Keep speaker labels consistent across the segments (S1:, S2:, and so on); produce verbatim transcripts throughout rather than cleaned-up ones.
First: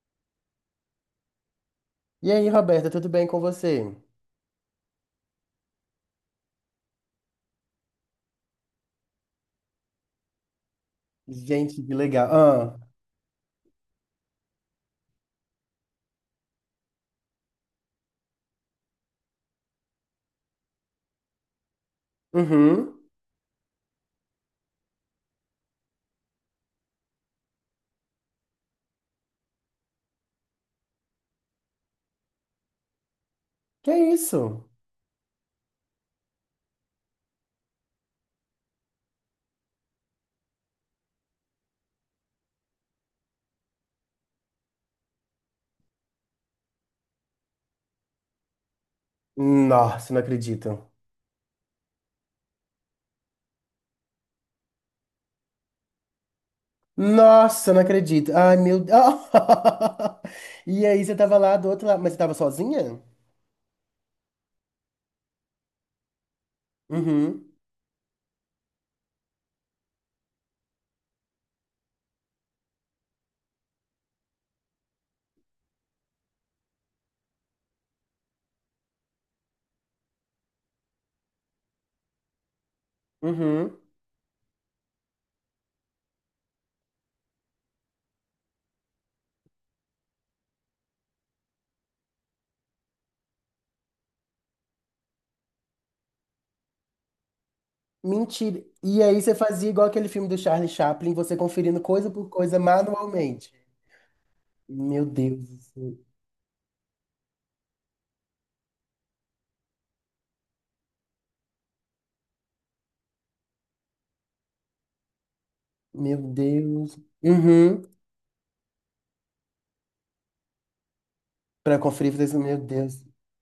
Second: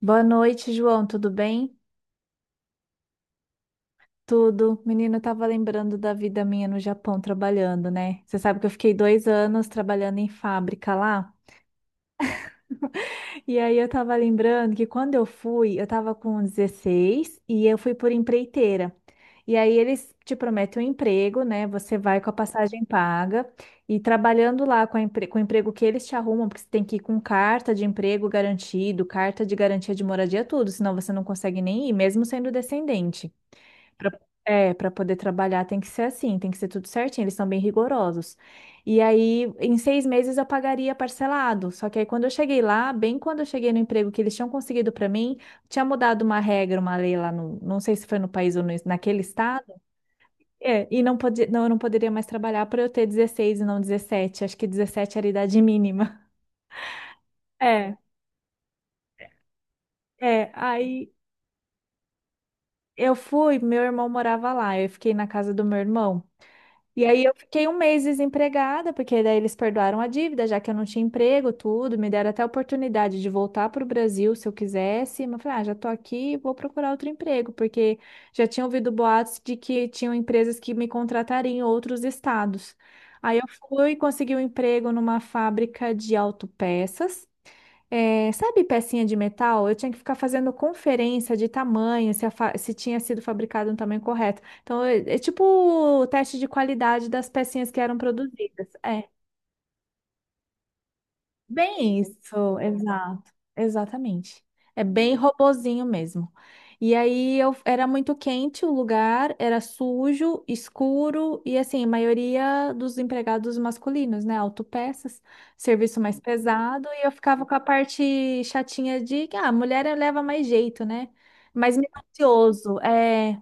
S1: Boa noite, João. Tudo bem?
S2: E aí, Roberta, tudo bem com você?
S1: Tudo. Menino, eu tava lembrando da vida minha no Japão trabalhando, né? Você sabe que eu fiquei dois anos trabalhando em fábrica lá.
S2: Gente, que legal. Ah,
S1: E aí eu tava lembrando que quando eu fui, eu tava com dezesseis e eu fui por empreiteira. E aí eles te prometem um emprego, né? Você vai com a passagem
S2: uhum.
S1: paga e trabalhando lá com, a empre- com o emprego que eles te arrumam, porque você tem que ir com carta de emprego garantido, carta de garantia de moradia, tudo, senão você não consegue nem ir, mesmo sendo descendente.
S2: Que
S1: Pra-
S2: isso?
S1: É, para poder trabalhar tem que ser assim, tem que ser tudo certinho, eles são bem rigorosos. E aí, em seis meses eu pagaria parcelado. Só que aí, quando eu cheguei lá, bem quando eu cheguei no emprego que eles tinham conseguido para mim, tinha mudado uma regra, uma lei lá no, não sei se foi no país ou no- naquele estado,
S2: Nossa, não
S1: é,
S2: acredito.
S1: e não podia, não, eu não poderia mais trabalhar para eu ter dezesseis e não dezessete. Acho que dezessete era a idade mínima.
S2: Nossa, não
S1: É,
S2: acredito. Ai, meu Deus.
S1: é.
S2: E aí,
S1: Aí
S2: você tava lá do outro lado, mas você tava sozinha?
S1: eu fui, meu irmão morava lá, eu fiquei na casa do meu irmão. E aí eu
S2: Uhum,
S1: fiquei um mês desempregada, porque daí eles perdoaram a dívida, já que eu não tinha emprego, tudo, me deram até a oportunidade de voltar para o Brasil se eu quisesse, mas eu falei, ah, já tô aqui, vou procurar outro emprego, porque já tinha ouvido boatos de que tinham empresas que me contratariam em outros estados. Aí eu
S2: uhum.
S1: fui e consegui um emprego numa fábrica de autopeças. É, sabe pecinha de metal? Eu tinha que ficar fazendo conferência de tamanho, se, a fa- se tinha sido fabricado no tamanho correto. Então, é, é tipo o teste de qualidade das pecinhas que eram
S2: Mentira.
S1: produzidas.
S2: E
S1: É.
S2: aí, você fazia igual aquele filme do Charlie Chaplin, você conferindo
S1: Bem
S2: coisa por
S1: isso,
S2: coisa
S1: exato,
S2: manualmente.
S1: exatamente. É
S2: Meu
S1: bem
S2: Deus,
S1: robozinho mesmo. E aí eu era muito quente o lugar, era sujo, escuro e assim, a maioria dos empregados masculinos, né, autopeças, serviço mais
S2: meu
S1: pesado,
S2: Deus.
S1: e eu ficava com a
S2: Uhum.
S1: parte chatinha de que ah, mulher leva mais jeito, né? Mais
S2: Pra conferir, fazer isso, meu
S1: minucioso,
S2: Deus.
S1: é.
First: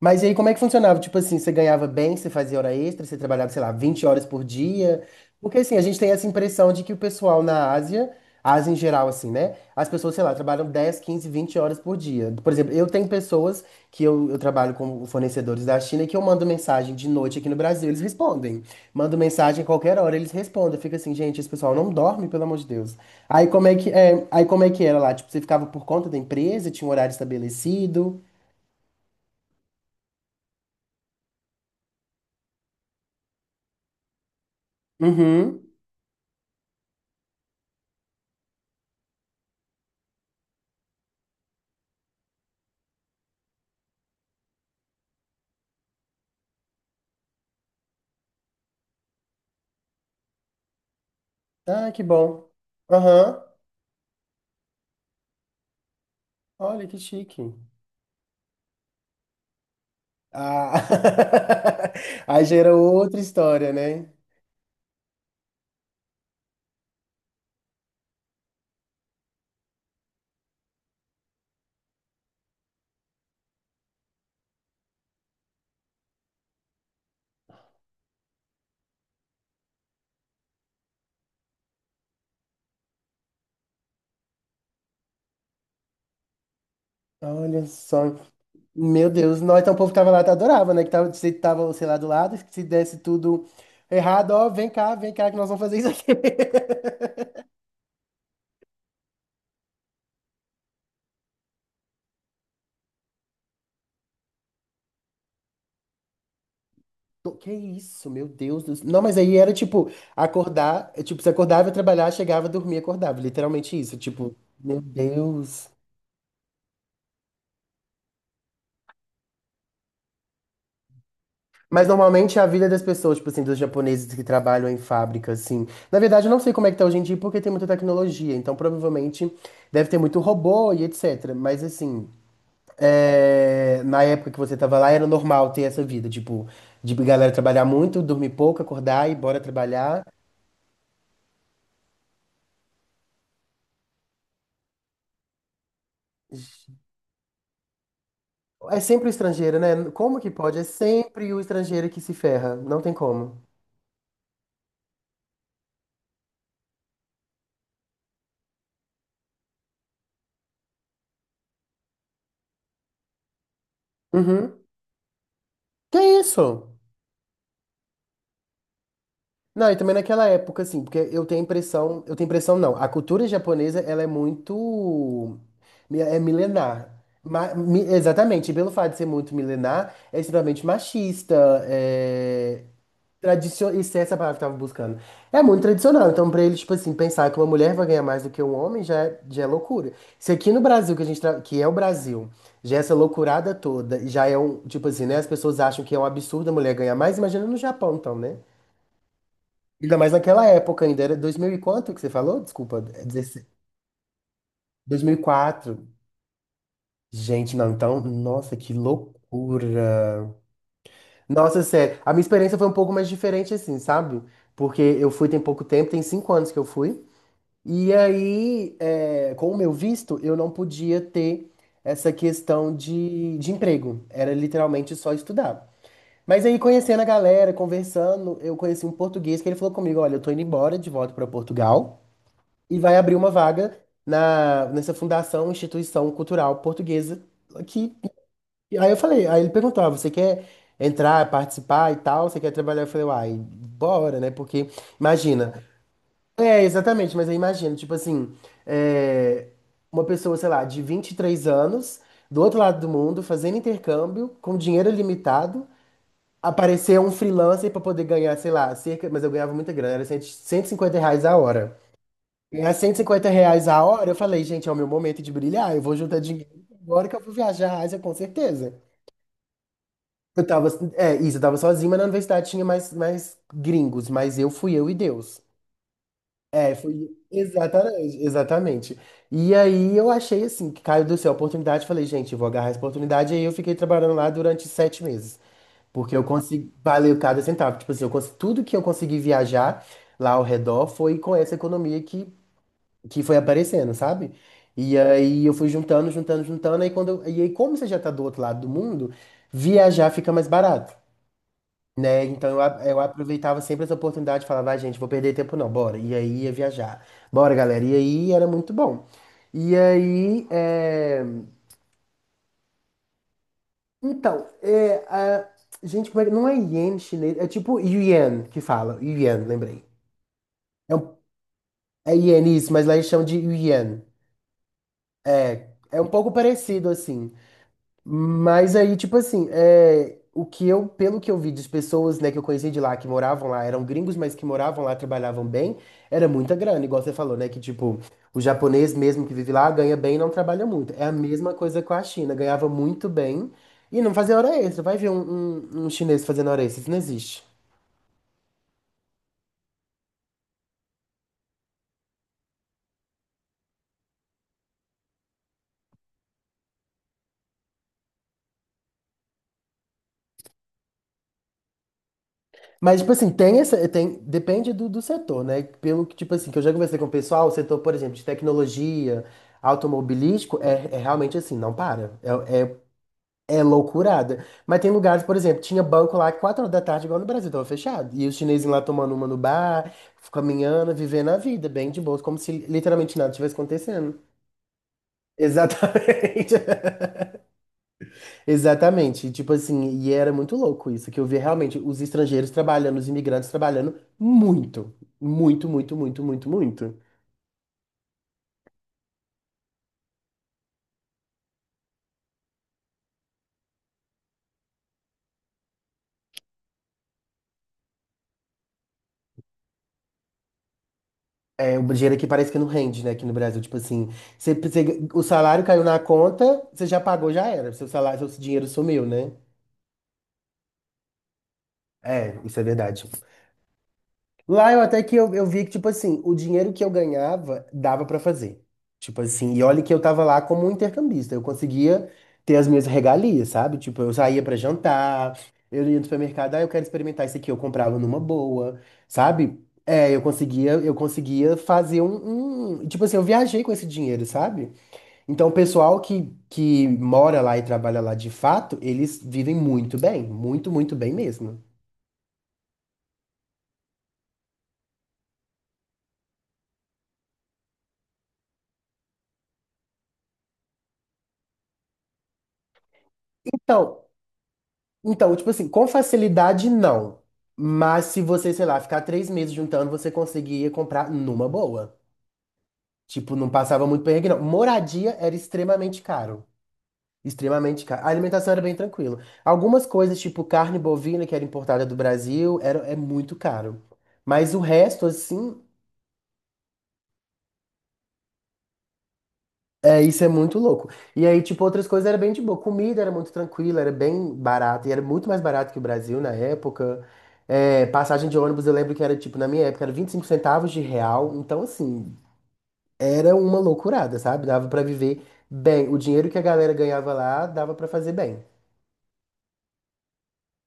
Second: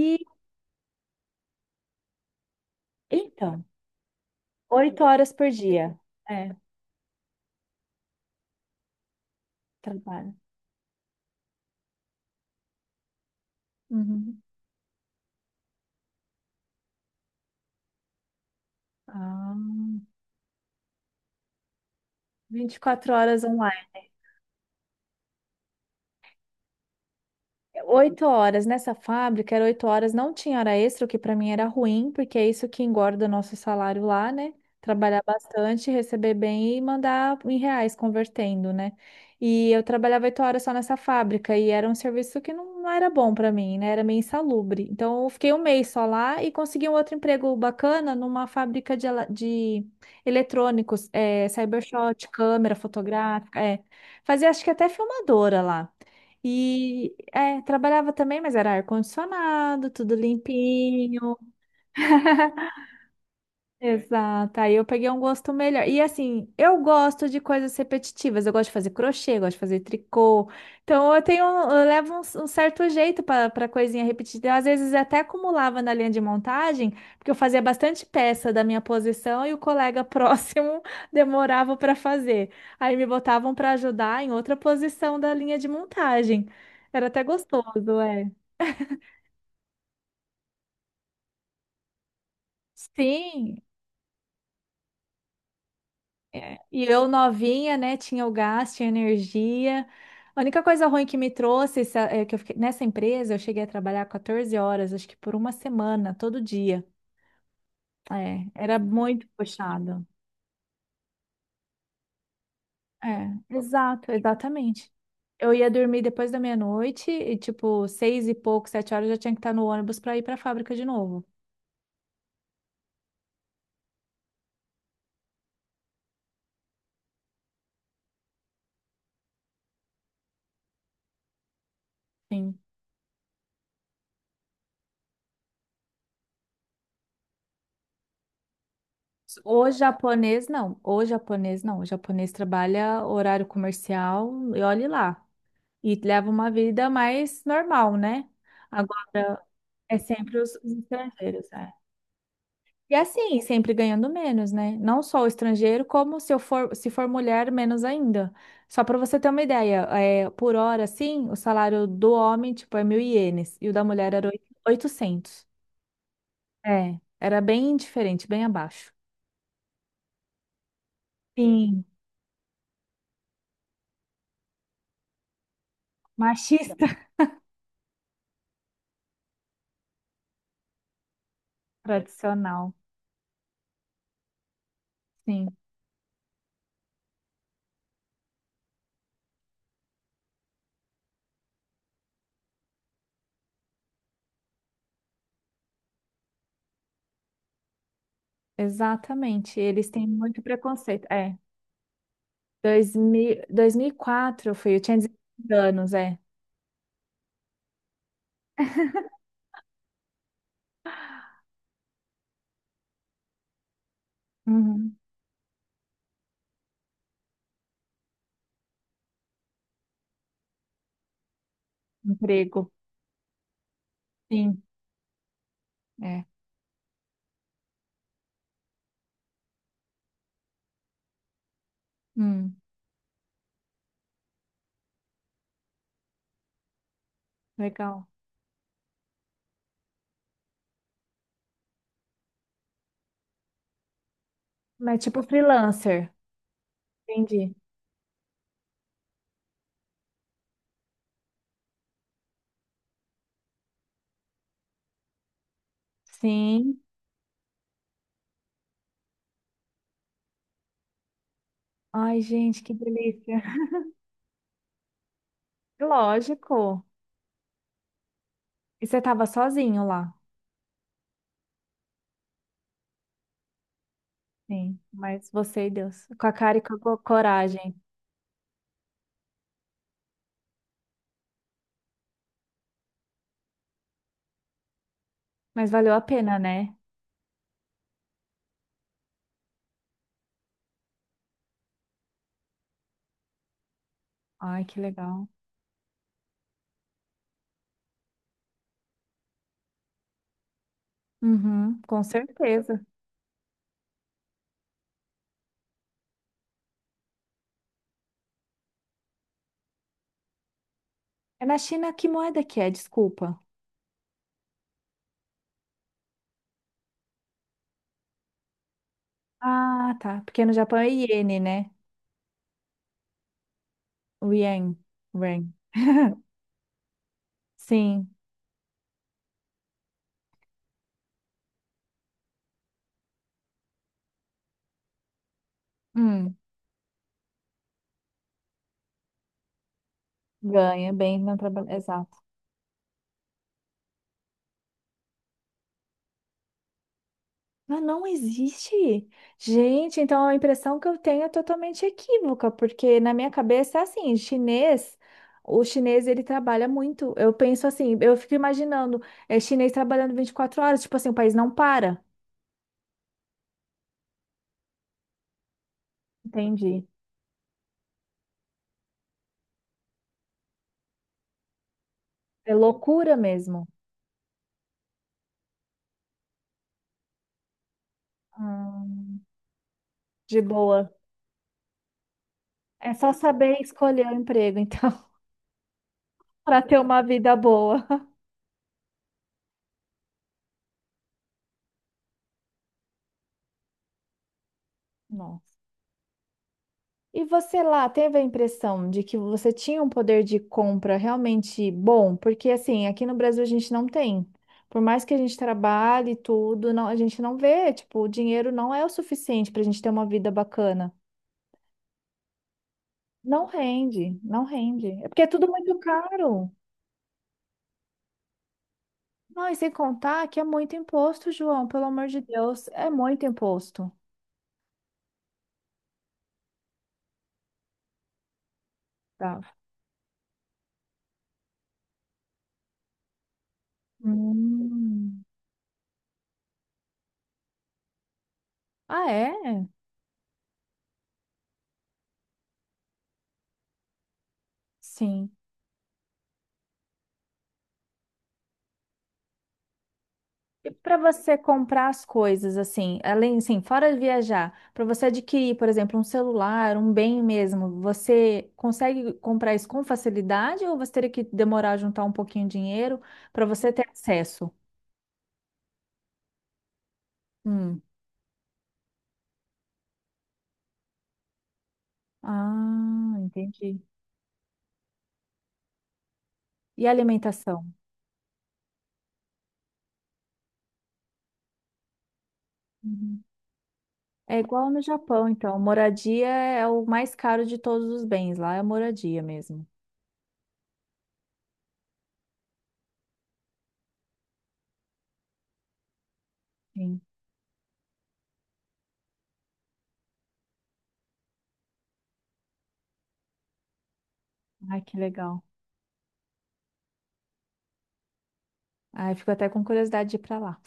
S2: Mas e aí, como é que funcionava? Tipo assim, você ganhava bem, você fazia hora extra, você trabalhava, sei
S1: então,
S2: lá, vinte horas por
S1: oito
S2: dia?
S1: horas por
S2: Porque assim, a
S1: dia.
S2: gente tem essa
S1: É,
S2: impressão de que o pessoal na Ásia, Ásia em geral, assim, né? As pessoas, sei
S1: trabalho.
S2: lá, trabalham dez quinze vinte horas por dia. Por exemplo, eu tenho pessoas que eu, eu
S1: Uhum.
S2: trabalho com fornecedores da China e que eu mando mensagem de noite aqui no Brasil, eles respondem. Mando
S1: Ah,
S2: mensagem a qualquer hora, eles respondem. Fica assim, gente, esse pessoal não dorme, pelo amor de
S1: vinte e
S2: Deus.
S1: quatro horas
S2: Aí como é que, é, aí como é que era lá? Tipo, você ficava por conta da empresa, tinha um horário estabelecido?
S1: Oito horas nessa fábrica, era oito horas, não tinha hora extra, o que para mim era ruim, porque é isso que engorda o nosso salário lá, né? Trabalhar
S2: Uhum.
S1: bastante, receber bem e mandar em reais convertendo, né? E eu trabalhava oito horas só nessa fábrica e era um serviço que não, não era bom para mim, né? Era meio insalubre. Então eu fiquei um mês só lá e consegui um outro emprego bacana numa fábrica de, ela- de eletrônicos, é,
S2: Ah, que
S1: cybershot,
S2: bom.
S1: câmera
S2: Aham.
S1: fotográfica, é. Fazia acho que até filmadora lá.
S2: Olha que
S1: E
S2: chique.
S1: é, trabalhava também, mas era ar-condicionado, tudo
S2: Ah.
S1: limpinho.
S2: Aí gera outra história, né?
S1: Exato. Aí eu peguei um gosto melhor. E assim, eu gosto de coisas repetitivas. Eu gosto de fazer crochê, eu gosto de fazer tricô. Então eu tenho, eu levo um, um certo jeito para para coisinha repetida. Às vezes até acumulava na linha de montagem, porque eu fazia bastante peça da minha posição e o colega próximo demorava para fazer. Aí me botavam para ajudar em outra posição da linha de montagem. Era até
S2: Olha
S1: gostoso,
S2: só.
S1: é.
S2: Meu Deus. Nós então o povo que tava lá adorava, né? Que tava, se tava, sei lá, do lado, que se desse tudo
S1: Sim,
S2: errado, ó, vem cá, vem cá que nós vamos fazer isso aqui.
S1: e eu novinha, né? Tinha o gás, tinha energia. A única coisa ruim que me trouxe essa- é que eu fiquei, nessa empresa, eu cheguei a trabalhar quatorze horas, acho que por uma semana, todo dia.
S2: Tô- Que isso, meu
S1: É,
S2: Deus do
S1: era
S2: céu. Não, mas
S1: muito
S2: aí era tipo,
S1: puxado.
S2: acordar, é, tipo, você acordava, ia trabalhar, chegava, dormia, acordava.
S1: É,
S2: Literalmente isso.
S1: exato,
S2: Tipo, meu
S1: exatamente. Eu
S2: Deus.
S1: ia dormir depois da meia-noite e, tipo, seis e pouco, sete horas, eu já tinha que estar no ônibus para ir para a fábrica de novo.
S2: Mas normalmente é a vida das pessoas, tipo assim, dos japoneses que trabalham em fábrica, assim. Na verdade, eu não sei como é que tá hoje em dia, porque tem muita tecnologia. Então, provavelmente, deve ter muito robô e et cetera. Mas, assim,
S1: Sim.
S2: é, na época que você tava lá, era normal ter essa vida, tipo, de galera trabalhar muito, dormir pouco, acordar e bora
S1: O
S2: trabalhar.
S1: japonês, não. O japonês, não. O japonês trabalha horário comercial e olhe lá. E leva uma vida mais normal, né?
S2: É sempre o
S1: Agora
S2: estrangeiro, né?
S1: é
S2: Como que
S1: sempre os
S2: pode? É
S1: os
S2: sempre o
S1: estrangeiros, é.
S2: estrangeiro que se ferra. Não tem
S1: E assim,
S2: como.
S1: sempre ganhando menos, né? Não só o estrangeiro, como se eu for, se for mulher, menos ainda. Só para você ter uma ideia, é, por hora, assim, o salário do homem, tipo, é mil ienes, e o da mulher era oito-
S2: Uhum.
S1: oitocentos.
S2: Que isso?
S1: É, era bem diferente, bem abaixo.
S2: Não, e também naquela época, assim, porque eu tenho a
S1: Sim,
S2: impressão, eu tenho a impressão não, a cultura japonesa, ela é muito, mi- é
S1: machista
S2: milenar. Ma- mi- exatamente, e pelo fato de ser muito milenar, é extremamente machista, é,
S1: tradicional.
S2: tradicio- isso é essa palavra que eu tava buscando, é
S1: Sim,
S2: muito tradicional, então pra eles, tipo assim, pensar que uma mulher vai ganhar mais do que um homem já é, já é loucura. Se aqui no Brasil, que a gente, tra- que é o Brasil, já é essa loucurada toda, já é um, tipo assim, né, as pessoas acham que é um absurdo a mulher ganhar mais, imagina no Japão, então, né?
S1: exatamente. Eles
S2: Ainda
S1: têm
S2: mais
S1: muito
S2: naquela época ainda,
S1: preconceito.
S2: era
S1: É.
S2: dois mil e quanto que você falou? Desculpa,
S1: Dois
S2: é
S1: mil,
S2: dezesseis
S1: dois mil e quatro eu fui, eu tinha dezesseis
S2: dois mil e quatro.
S1: anos, é.
S2: Gente, não, então, nossa, que loucura. Nossa, sério, a minha experiência foi um pouco mais diferente assim, sabe? Porque
S1: Uhum.
S2: eu fui tem pouco tempo, tem cinco anos que eu fui. E aí, é, com o meu visto, eu não podia ter essa
S1: Emprego.
S2: questão de, de emprego. Era
S1: Sim,
S2: literalmente só estudar.
S1: é.
S2: Mas aí, conhecendo a galera, conversando, eu conheci um português que ele falou comigo, olha, eu tô indo embora de volta pra Portugal,
S1: Hum,
S2: e vai abrir uma vaga na, nessa fundação, instituição cultural portuguesa. Que,
S1: legal.
S2: aí eu falei, aí ele perguntou, ah, você quer entrar, participar e tal? Você quer trabalhar? Eu falei, uai, bora, né? Porque,
S1: Mas tipo
S2: imagina.
S1: freelancer.
S2: É, exatamente, mas aí
S1: Entendi.
S2: imagina, tipo assim, é, uma pessoa, sei lá, de vinte e três anos, do outro lado do mundo, fazendo intercâmbio, com dinheiro limitado,
S1: Sim.
S2: aparecer um freelancer para poder ganhar, sei lá, cerca, mas eu ganhava muita grana, era cento e cinquenta reais a hora.
S1: Ai, gente, que
S2: Ganhar 150
S1: delícia.
S2: reais a hora, eu falei, gente, é o meu momento de brilhar, eu vou juntar dinheiro
S1: Lógico.
S2: agora que eu vou viajar a Ásia, com certeza.
S1: E você tava sozinho lá.
S2: Eu tava, é, isso, eu tava sozinho, mas na universidade tinha mais, mais, gringos, mas eu fui
S1: Sim,
S2: eu e
S1: mas
S2: Deus.
S1: você e Deus. Com a cara e com
S2: É,
S1: a
S2: fui,
S1: co- coragem.
S2: exatamente, exatamente. E aí eu achei assim, que caiu do céu a oportunidade, falei, gente, eu vou agarrar essa oportunidade, e aí eu fiquei trabalhando lá durante sete meses,
S1: Mas valeu a
S2: porque eu
S1: pena, né?
S2: consegui, valeu cada centavo, tipo assim, eu consegui, tudo que eu consegui viajar lá ao redor foi com essa economia que que foi aparecendo, sabe?
S1: Ai, que
S2: E
S1: legal.
S2: aí eu fui juntando, juntando, juntando, aí quando eu- e aí como você já tá do outro lado do mundo, viajar fica mais barato,
S1: Uhum, com
S2: né? Então eu, a-
S1: certeza.
S2: eu aproveitava sempre essa oportunidade, falava, vai, gente, vou perder tempo não, bora. E aí ia viajar. Bora, galera. E aí era muito bom. E aí, é...
S1: É na China, que moeda que é? Desculpa.
S2: então, é, a... gente, como é que- não é iene chinês, é tipo yuan que fala, yuan, lembrei.
S1: Ah, tá. Porque no Japão é
S2: É, um...
S1: iene, né?
S2: é iene isso, mas lá eles chamam de yuan.
S1: O Yang. Ren.
S2: É é um pouco parecido assim.
S1: Sim.
S2: Mas aí, tipo assim, é, o que eu, pelo que eu vi das pessoas, né, que eu conheci de lá, que moravam lá, eram gringos, mas que moravam lá, trabalhavam bem, era
S1: Hum,
S2: muita grana, igual você falou, né, que tipo, o japonês mesmo que vive lá ganha bem e não trabalha
S1: ganha
S2: muito. É a
S1: bem no
S2: mesma
S1: trabalho.
S2: coisa com a
S1: Exato.
S2: China, ganhava muito bem e não fazia hora extra. Vai ver um, um, um chinês fazendo hora extra, isso não existe.
S1: Ah, não existe. Gente, então a impressão que eu tenho é totalmente equívoca, porque na minha cabeça é assim, chinês, o chinês ele trabalha muito. Eu penso assim, eu fico imaginando, é chinês trabalhando vinte e quatro horas, tipo assim, o país não para.
S2: Mas, tipo assim, tem essa, tem, depende do, do setor, né? Pelo que, tipo assim, que eu já
S1: Entendi.
S2: conversei com o pessoal, o setor, por exemplo, de tecnologia, automobilístico, é, é realmente assim, não para.
S1: É
S2: É, é
S1: loucura
S2: É
S1: mesmo.
S2: loucurada. Mas tem lugares, por exemplo, tinha banco lá que quatro horas da tarde, igual no Brasil, tava fechado. E os chineses lá tomando
S1: Hum,
S2: uma no bar,
S1: de boa.
S2: caminhando, vivendo a vida, bem de boa, como se
S1: É só
S2: literalmente nada tivesse
S1: saber escolher o
S2: acontecendo.
S1: emprego, então,
S2: Exatamente.
S1: para ter uma vida boa.
S2: Exatamente. E, tipo assim, e era muito louco isso, que eu via realmente os estrangeiros trabalhando, os imigrantes trabalhando muito.
S1: Nossa.
S2: Muito, muito, muito, muito, muito.
S1: E você lá teve a impressão de que você tinha um poder de compra realmente bom? Porque assim, aqui no Brasil a gente não tem. Por mais que a gente trabalhe e tudo, não, a gente não vê, tipo, o dinheiro não é o suficiente para a gente ter uma vida bacana.
S2: É, o dinheiro aqui parece que não rende, né, aqui no
S1: Não
S2: Brasil. Tipo assim,
S1: rende, não
S2: você,
S1: rende. É
S2: você-
S1: porque
S2: o
S1: é tudo
S2: salário
S1: muito
S2: caiu na
S1: caro.
S2: conta, você já pagou, já era. Seu salário, seu dinheiro sumiu, né?
S1: Não, e sem contar que é muito imposto, João, pelo amor de
S2: É, isso é
S1: Deus, é
S2: verdade.
S1: muito imposto.
S2: Lá eu até que eu, eu vi que, tipo assim, o dinheiro que eu ganhava dava pra fazer. Tipo
S1: Tá.
S2: assim, e olha que eu tava lá como um intercambista. Eu conseguia ter as minhas regalias, sabe? Tipo, eu saía pra
S1: Hum.
S2: jantar, eu ia no supermercado, ah, eu quero experimentar isso aqui, eu comprava numa boa,
S1: Ah,
S2: sabe?
S1: é?
S2: É, eu conseguia, eu conseguia fazer um, um- Tipo assim, eu viajei com esse dinheiro, sabe?
S1: Sim.
S2: Então, o pessoal que, que mora lá e trabalha lá de fato, eles vivem muito bem,
S1: E
S2: muito, muito
S1: para
S2: bem
S1: você
S2: mesmo.
S1: comprar as coisas, assim, além, assim, fora de viajar, para você adquirir, por exemplo, um celular, um bem mesmo, você consegue comprar isso com facilidade ou você teria que demorar a juntar um pouquinho de dinheiro para você ter
S2: Então,
S1: acesso?
S2: Então, tipo assim, com facilidade não.
S1: Hum.
S2: Mas se você, sei lá, ficar três meses juntando, você conseguia comprar numa boa.
S1: Ah,
S2: Tipo, não
S1: entendi.
S2: passava muito perrengue, não. Moradia era extremamente caro.
S1: E alimentação?
S2: Extremamente caro. A alimentação era bem tranquila. Algumas coisas, tipo carne bovina, que era importada do Brasil, era, é
S1: Uhum.
S2: muito caro.
S1: É
S2: Mas o
S1: igual no
S2: resto,
S1: Japão, então.
S2: assim,
S1: Moradia é o mais caro de todos os bens. Lá é moradia mesmo.
S2: é, isso é muito louco. E aí, tipo, outras coisas era bem de boa. Comida era muito tranquila, era bem barata. E era muito mais barato que o Brasil na
S1: Sim.
S2: época. É, passagem de ônibus, eu lembro que era, tipo, na minha época, era vinte e cinco centavos de real. Então, assim, era uma loucurada, sabe? Dava
S1: Ai,
S2: pra
S1: que
S2: viver
S1: legal.
S2: bem. O dinheiro que a galera ganhava lá, dava pra fazer bem.
S1: Ai, fico até com curiosidade de ir para lá.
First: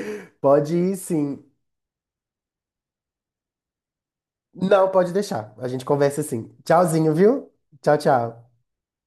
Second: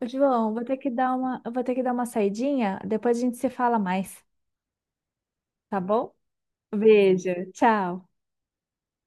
S1: Ô, João, vou
S2: Pode
S1: ter que
S2: ir,
S1: dar uma,
S2: sim.
S1: eu vou ter que dar uma saidinha, depois a gente se fala mais,
S2: Não, pode deixar. A
S1: tá
S2: gente
S1: bom?
S2: conversa assim. Tchauzinho,
S1: Beijo,
S2: viu? Tchau,
S1: tchau.
S2: tchau.